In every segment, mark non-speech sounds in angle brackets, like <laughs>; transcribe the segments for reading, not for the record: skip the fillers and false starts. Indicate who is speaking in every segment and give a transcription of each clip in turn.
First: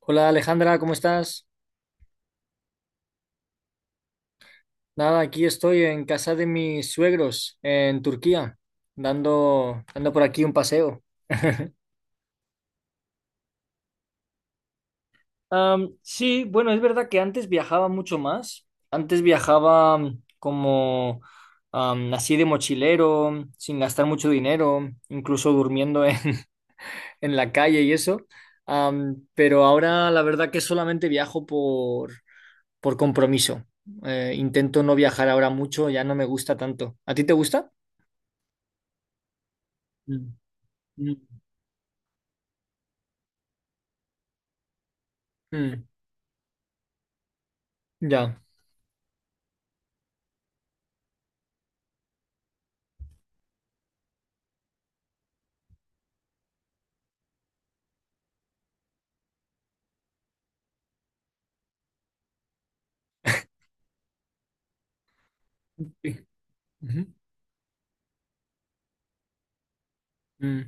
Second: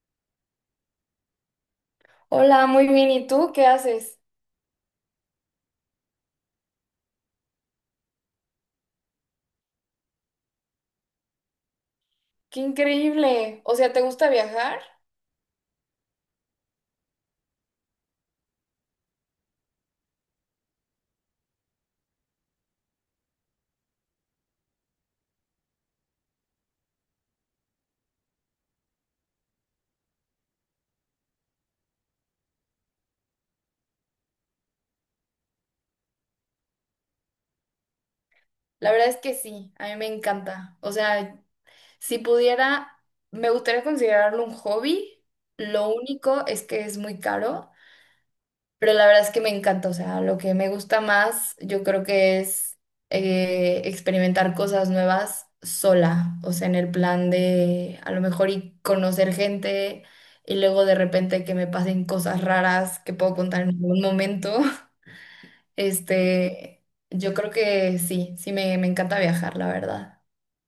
Speaker 1: Hola Alejandra, ¿cómo estás?
Speaker 2: Hola, muy bien. ¿Y tú qué haces?
Speaker 1: Nada, aquí estoy en casa de mis suegros en Turquía, dando por aquí un paseo.
Speaker 2: Qué increíble. O sea, ¿te gusta viajar?
Speaker 1: Sí, bueno, es verdad que antes viajaba mucho más. Antes viajaba como así de mochilero, sin gastar mucho dinero, incluso durmiendo en, <laughs> en la calle y eso. Pero ahora la verdad que solamente viajo por compromiso. Intento no viajar ahora mucho, ya no me gusta tanto. ¿A ti te gusta?
Speaker 2: La verdad es que sí, a mí me encanta. O
Speaker 1: Mm,
Speaker 2: sea, si pudiera, me gustaría considerarlo un hobby.
Speaker 1: mm,
Speaker 2: Lo único es que es muy caro,
Speaker 1: ya.
Speaker 2: pero la verdad es que me encanta. O sea, lo que me gusta más, yo creo que es experimentar cosas nuevas sola. O sea, en el plan de a lo mejor y conocer gente y luego de repente que me pasen cosas raras que puedo contar en algún momento.
Speaker 1: Sí.
Speaker 2: Este,
Speaker 1: Ujú.
Speaker 2: yo creo que sí, me encanta viajar, la verdad.
Speaker 1: Mm.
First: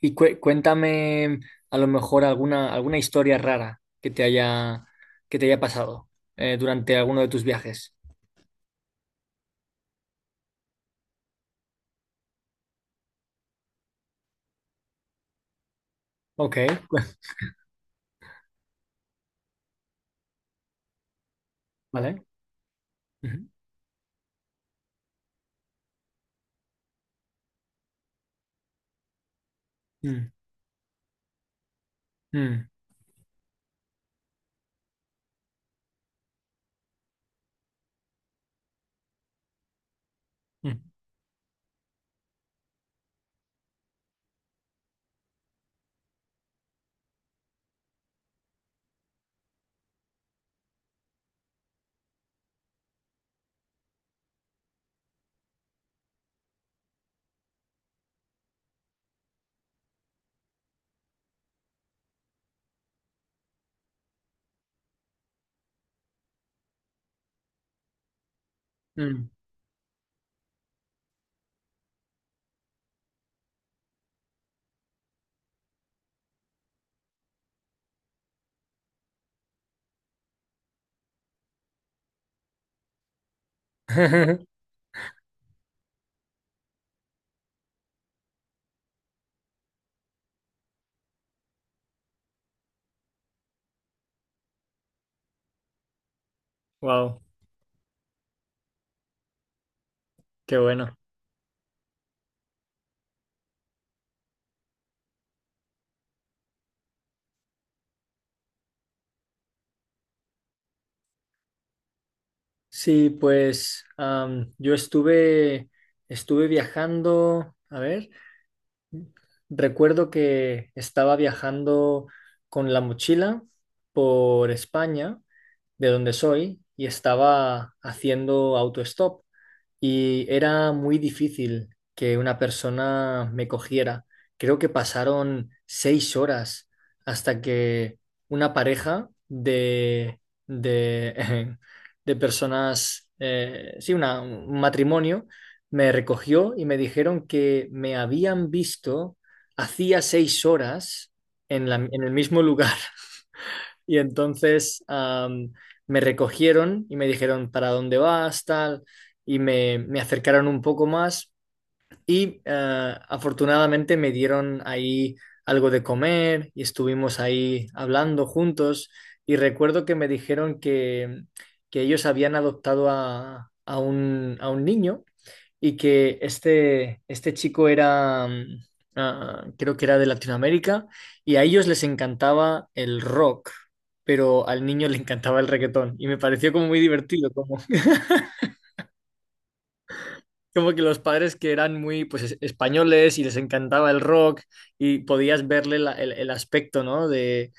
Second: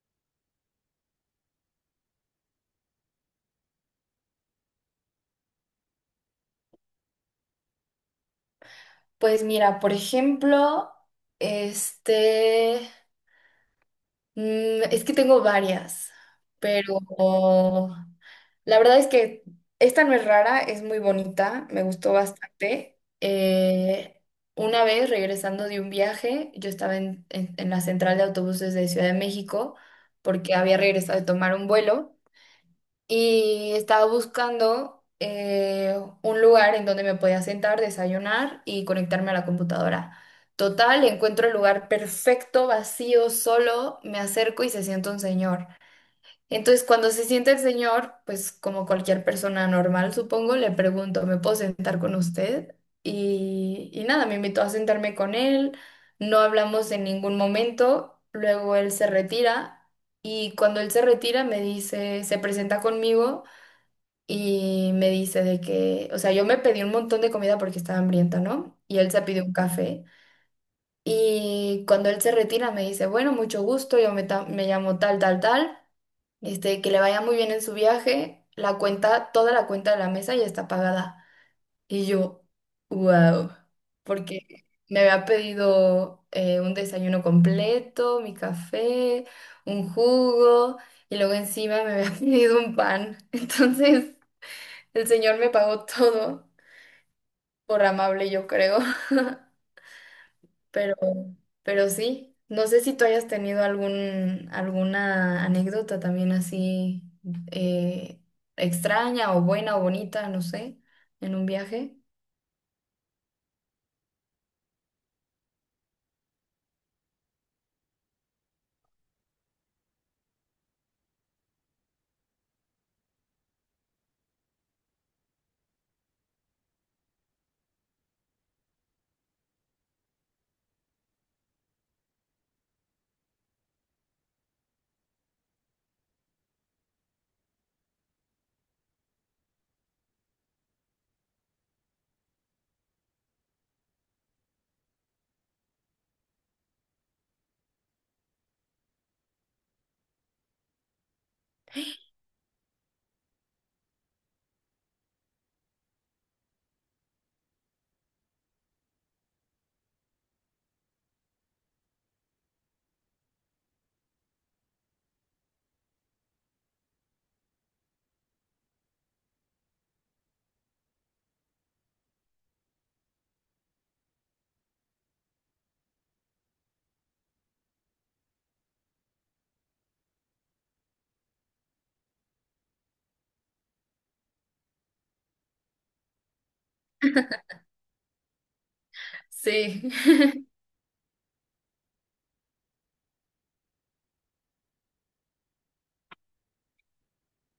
Speaker 1: Y cuéntame a lo mejor alguna historia rara que te haya pasado durante alguno de tus viajes.
Speaker 2: Pues mira, por ejemplo, este, es que tengo varias,
Speaker 1: Ok,
Speaker 2: pero
Speaker 1: <laughs>
Speaker 2: la verdad es que esta no es rara, es muy bonita, me gustó
Speaker 1: vale.
Speaker 2: bastante.
Speaker 1: Ujú.
Speaker 2: Una vez regresando de un viaje, yo estaba en la central de autobuses de Ciudad de México
Speaker 1: Mm,
Speaker 2: porque había regresado de tomar un vuelo.
Speaker 1: mm,
Speaker 2: Y estaba buscando un lugar en donde me podía sentar, desayunar y conectarme a la computadora.
Speaker 1: mm,
Speaker 2: Total, encuentro el lugar perfecto, vacío, solo, me acerco y se sienta un señor. Entonces, cuando se sienta el señor, pues como cualquier persona normal, supongo, le pregunto, ¿me puedo sentar con usted? Y nada, me invitó a sentarme con él, no hablamos en ningún momento, luego él se retira y cuando él se retira me dice, se presenta conmigo y me dice de que, o sea, yo me pedí un montón de comida porque estaba hambrienta, ¿no? Y él se
Speaker 1: mm.
Speaker 2: pidió un café. Y cuando él se retira me dice, bueno, mucho gusto, me llamo tal, tal, tal. Este, que le vaya muy bien en su viaje. La cuenta, toda la cuenta de la mesa ya está pagada. Y yo, wow, porque
Speaker 1: <laughs>
Speaker 2: me había pedido un desayuno completo, mi café, un jugo, y luego encima me había <laughs> pedido un pan. Entonces... El Señor me pagó <laughs> todo
Speaker 1: Wow,
Speaker 2: por amable, yo creo, <laughs>
Speaker 1: qué
Speaker 2: pero,
Speaker 1: bueno.
Speaker 2: pero sí. No sé si tú hayas tenido algún, alguna anécdota también así eh, extraña o buena o bonita, no sé, en un viaje.
Speaker 1: Sí, pues yo estuve viajando, a ver, recuerdo que estaba viajando con la mochila por España, de donde soy, y estaba haciendo autostop y era muy difícil que una persona me cogiera. Creo que pasaron 6 horas hasta que una pareja de, <laughs> de personas, sí, un matrimonio, me recogió y me dijeron que me habían visto hacía 6 horas en el mismo lugar. Y entonces me recogieron y me dijeron para dónde vas, tal, y me acercaron un poco más y afortunadamente me dieron ahí algo de comer y estuvimos ahí hablando juntos, y recuerdo que me dijeron que ellos habían adoptado a un niño, y que este chico era, creo que era de Latinoamérica, y a ellos les encantaba el rock, pero al niño <laughs> le encantaba el reggaetón, y me pareció como muy divertido, como, <laughs>
Speaker 2: Sí. <laughs>
Speaker 1: como que los padres, que eran muy, pues, españoles y les encantaba el rock, y podías verle el aspecto, ¿no?, de,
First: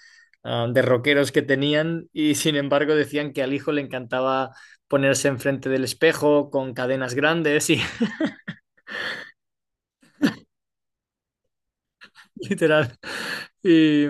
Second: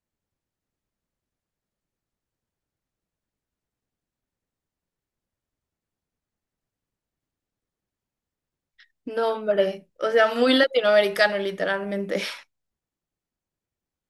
Speaker 1: ah, de rockeros que tenían, y sin embargo decían que al hijo le encantaba ponerse enfrente del espejo con cadenas grandes <laughs>
Speaker 2: No, hombre. O sea, muy latinoamericano, literalmente.
Speaker 1: literal. Y,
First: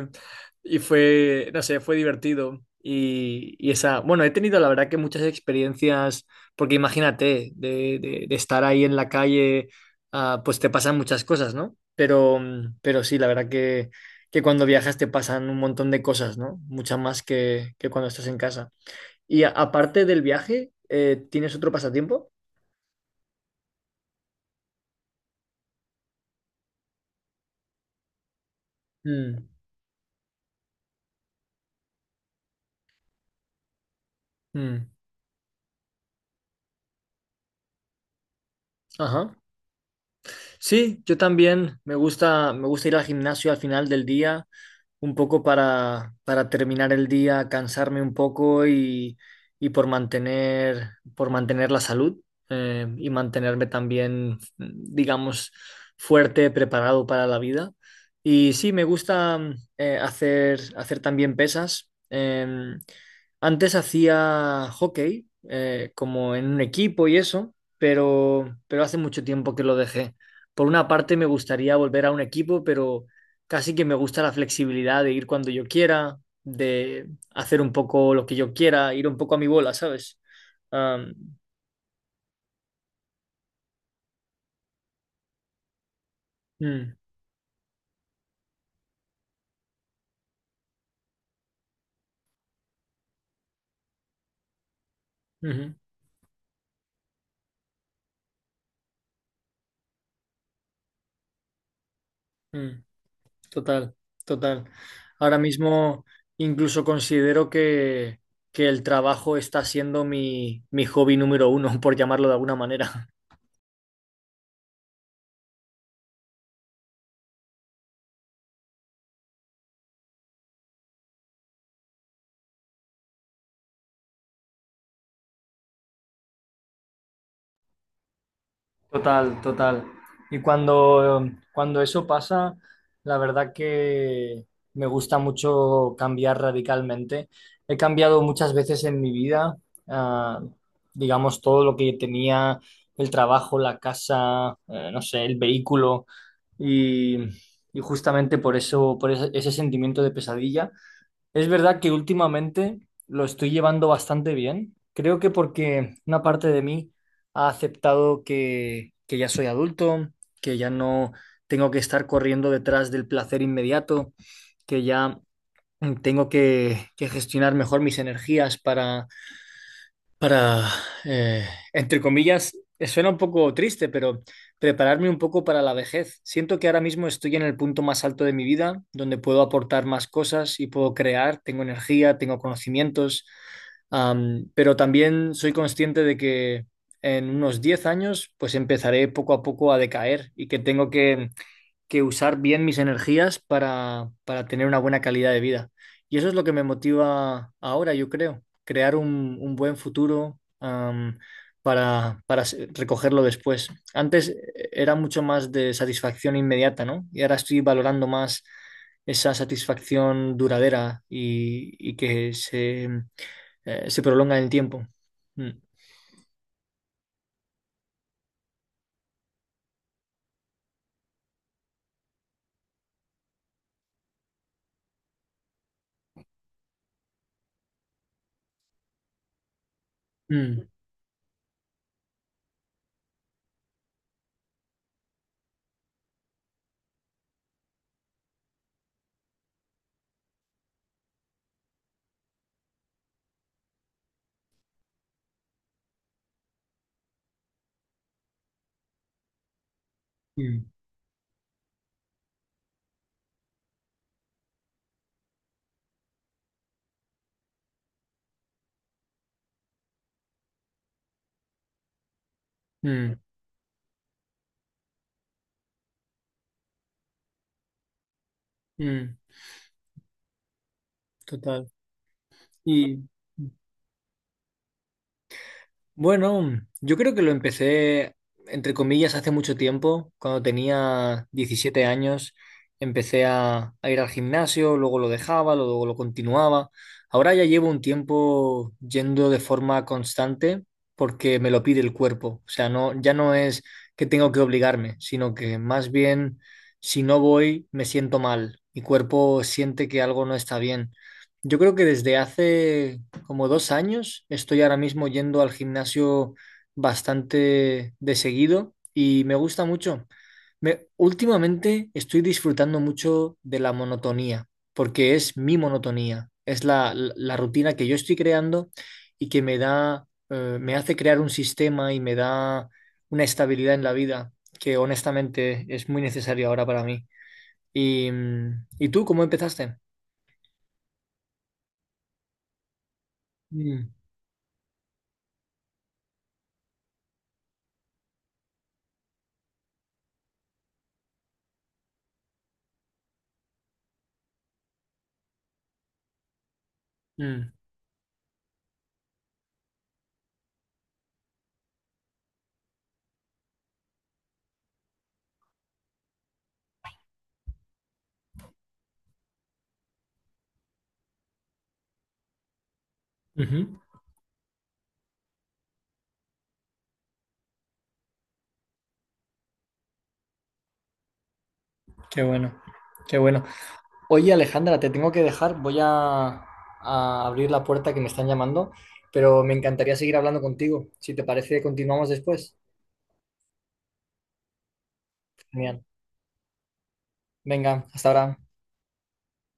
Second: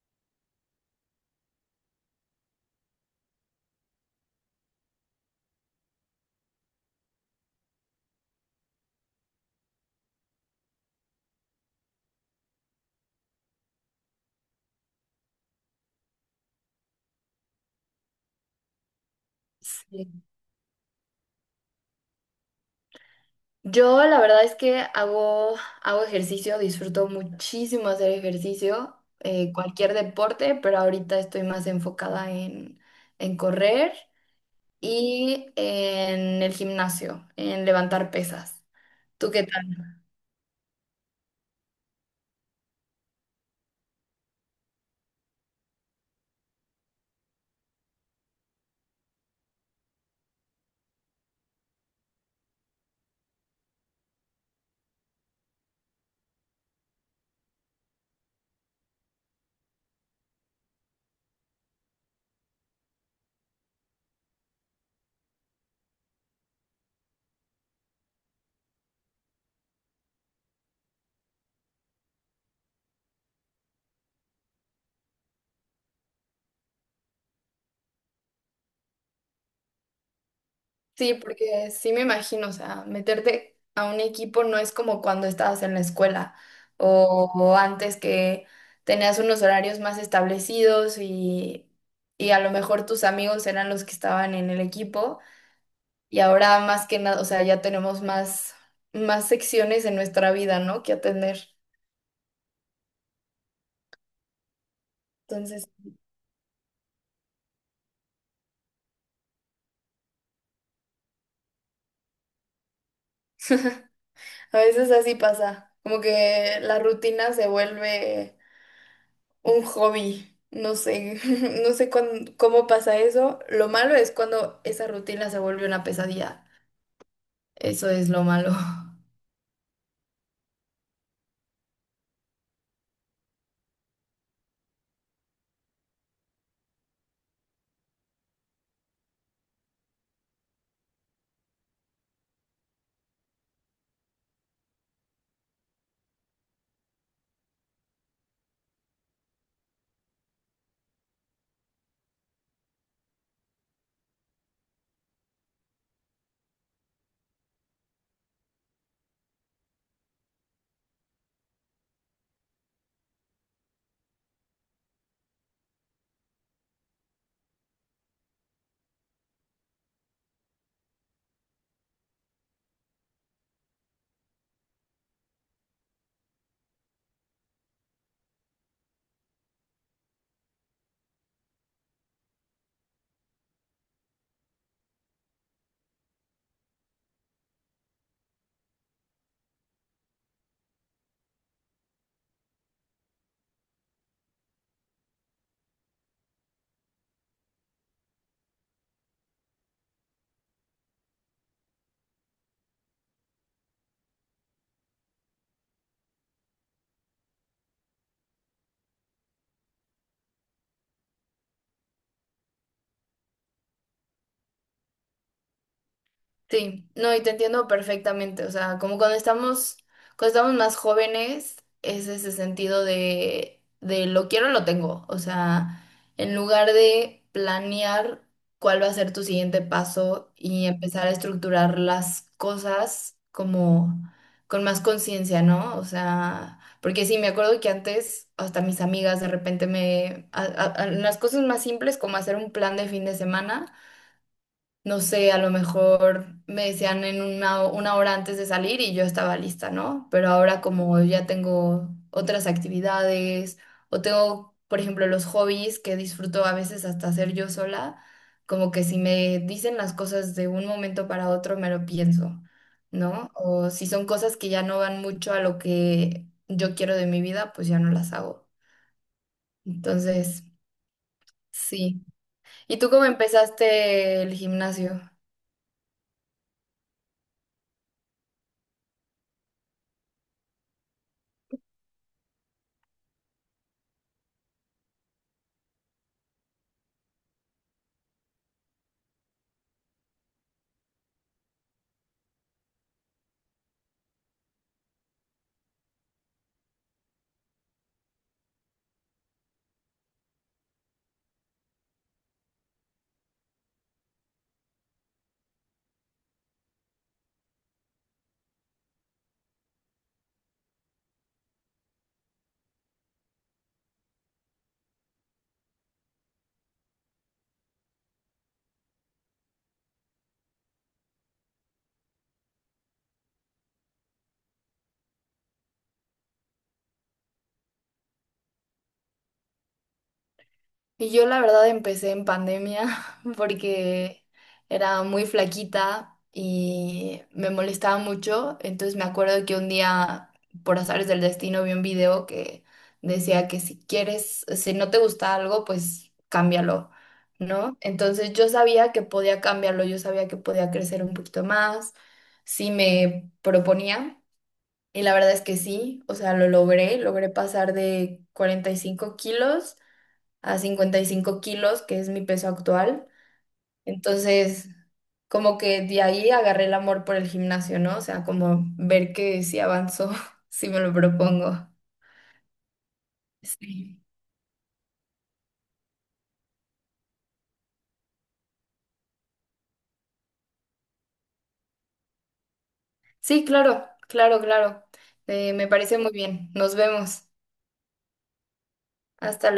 Speaker 1: y fue, no sé, fue divertido. Y esa, bueno, he tenido la verdad que muchas experiencias, porque imagínate, de estar ahí en la calle, pues te pasan muchas cosas, ¿no? Pero sí, la verdad que, cuando viajas te pasan un montón de cosas, ¿no? Muchas más que cuando estás en casa. Y aparte del
Speaker 2: Sí.
Speaker 1: viaje, ¿tienes otro pasatiempo?
Speaker 2: Yo la verdad es que hago ejercicio, disfruto muchísimo hacer ejercicio,
Speaker 1: Mm,
Speaker 2: cualquier deporte, pero ahorita estoy más enfocada en correr
Speaker 1: mm,
Speaker 2: y en el gimnasio, en levantar pesas. ¿Tú
Speaker 1: ajá.
Speaker 2: qué tal?
Speaker 1: Sí, yo también me gusta, ir al gimnasio al final del día, un poco para terminar el día, cansarme un poco y por mantener la salud, y mantenerme también, digamos, fuerte, preparado para la vida. Y sí, me gusta hacer también pesas. Antes hacía hockey, como en un equipo y eso, pero hace mucho tiempo que lo dejé. Por una parte me gustaría volver a un equipo, pero casi que me gusta la flexibilidad de ir cuando yo quiera, de hacer un poco lo que yo quiera, ir un poco a mi bola, ¿sabes? Am,
Speaker 2: Sí, porque sí me imagino, o sea, meterte a un equipo no es como cuando estabas en la escuela
Speaker 1: mm,
Speaker 2: o antes que tenías unos horarios más establecidos y a lo mejor tus amigos eran los que estaban en el equipo.
Speaker 1: ujú,
Speaker 2: Y ahora más que nada, o sea, ya tenemos más, más secciones en nuestra vida, ¿no? Que atender.
Speaker 1: mm, total, total. Ahora
Speaker 2: Entonces,
Speaker 1: mismo incluso considero que, el trabajo está siendo mi hobby número uno, <laughs> por llamarlo de alguna manera.
Speaker 2: a veces así pasa, como que la rutina se vuelve un hobby. No sé, <laughs> no sé cuán- cómo pasa eso. Lo malo es cuando esa rutina se vuelve una pesadilla. Eso es lo malo.
Speaker 1: Total, total. Y cuando eso pasa, la verdad que me gusta mucho cambiar radicalmente. He cambiado muchas veces en mi vida, ah, digamos, todo lo que tenía: el trabajo, la casa, no sé, el vehículo, y, y, justamente por eso, por ese sentimiento de pesadilla. Es verdad que últimamente lo estoy llevando bastante bien. Creo que porque una parte de mí ha aceptado que, ya soy adulto, que ya no tengo que estar corriendo detrás del placer inmediato, que ya tengo que gestionar mejor mis energías para, eh, entre comillas, suena un poco triste, pero prepararme un poco para la vejez. Siento que ahora mismo estoy en el punto más alto de mi vida, donde puedo aportar más cosas y puedo crear, tengo energía, tengo conocimientos, pero también soy consciente de que en unos 10 años pues empezaré poco a poco a decaer, y que tengo que usar bien mis energías para, tener una buena calidad de vida. Y eso es lo que me motiva ahora, yo creo: crear un, buen futuro, para recogerlo después. Antes era mucho más de satisfacción inmediata, ¿no? Y ahora estoy valorando más esa satisfacción duradera y que se prolonga en el tiempo. Mm,
Speaker 2: Sí, no, y te entiendo perfectamente, o sea, cuando estamos más jóvenes, es ese sentido de lo quiero, lo tengo, o sea, en lugar de planear cuál va a ser tu siguiente paso
Speaker 1: mm,
Speaker 2: y empezar a estructurar las cosas como con más conciencia, ¿no? O sea, porque sí, me acuerdo que antes hasta mis amigas de repente me, a- las cosas más simples como hacer un plan de fin de semana no sé, a lo mejor me decían en una hora antes de salir y yo estaba lista, ¿no? Pero ahora
Speaker 1: mm,
Speaker 2: como ya tengo otras actividades o tengo, por ejemplo, los hobbies que disfruto a veces hasta hacer yo sola, como que si me dicen las cosas de un momento para otro, me lo pienso,
Speaker 1: mm,
Speaker 2: ¿no? O si son cosas que ya no van mucho a lo que yo quiero de mi vida, pues ya no las hago.
Speaker 1: mm,
Speaker 2: Entonces,
Speaker 1: total.
Speaker 2: sí. ¿Y tú
Speaker 1: Y.
Speaker 2: cómo empezaste el gimnasio?
Speaker 1: Bueno, yo creo que lo empecé, entre comillas, hace mucho tiempo. Cuando tenía 17 años, empecé a ir al gimnasio, luego lo dejaba, luego lo continuaba. Ahora ya llevo un tiempo yendo de forma constante porque me lo pide el cuerpo. O sea, no, ya no es que tengo que obligarme, sino que más bien si no voy, me siento mal. Mi cuerpo siente que algo no está bien. Yo creo que desde hace como 2 años estoy ahora mismo yendo al gimnasio bastante de seguido y me gusta mucho. Me, últimamente estoy disfrutando mucho de la monotonía, porque es mi monotonía, es la rutina que yo estoy creando, y que me da, me hace crear un sistema y me da una estabilidad en la vida que honestamente es muy necesaria ahora para mí. ¿Y tú cómo empezaste?
Speaker 2: Y yo la verdad empecé en pandemia <laughs>
Speaker 1: Mm,
Speaker 2: porque era muy flaquita y me molestaba mucho. Entonces me acuerdo que un día, por azares del destino, vi un video que decía que si quieres, si no te gusta algo, pues cámbialo,
Speaker 1: mm,
Speaker 2: ¿no? Entonces yo sabía que podía cambiarlo, yo sabía que podía crecer un poquito más, si me proponía. Y la verdad es que sí, o sea, logré pasar de 45 kilos a 55 kilos, que es mi peso actual.
Speaker 1: ujú.
Speaker 2: Entonces, como que de ahí agarré el amor por el gimnasio, ¿no? O sea, como ver que sí avanzo, <laughs> si me lo propongo.
Speaker 1: Qué bueno, qué bueno.
Speaker 2: Sí.
Speaker 1: Oye, Alejandra, te tengo que dejar. Voy a abrir la puerta, que me están llamando, pero me encantaría seguir hablando contigo. Si te parece, continuamos después.
Speaker 2: Sí, claro, claro, claro. Me
Speaker 1: Genial.
Speaker 2: parece muy bien. Nos vemos.
Speaker 1: Venga, hasta ahora.
Speaker 2: Hasta luego.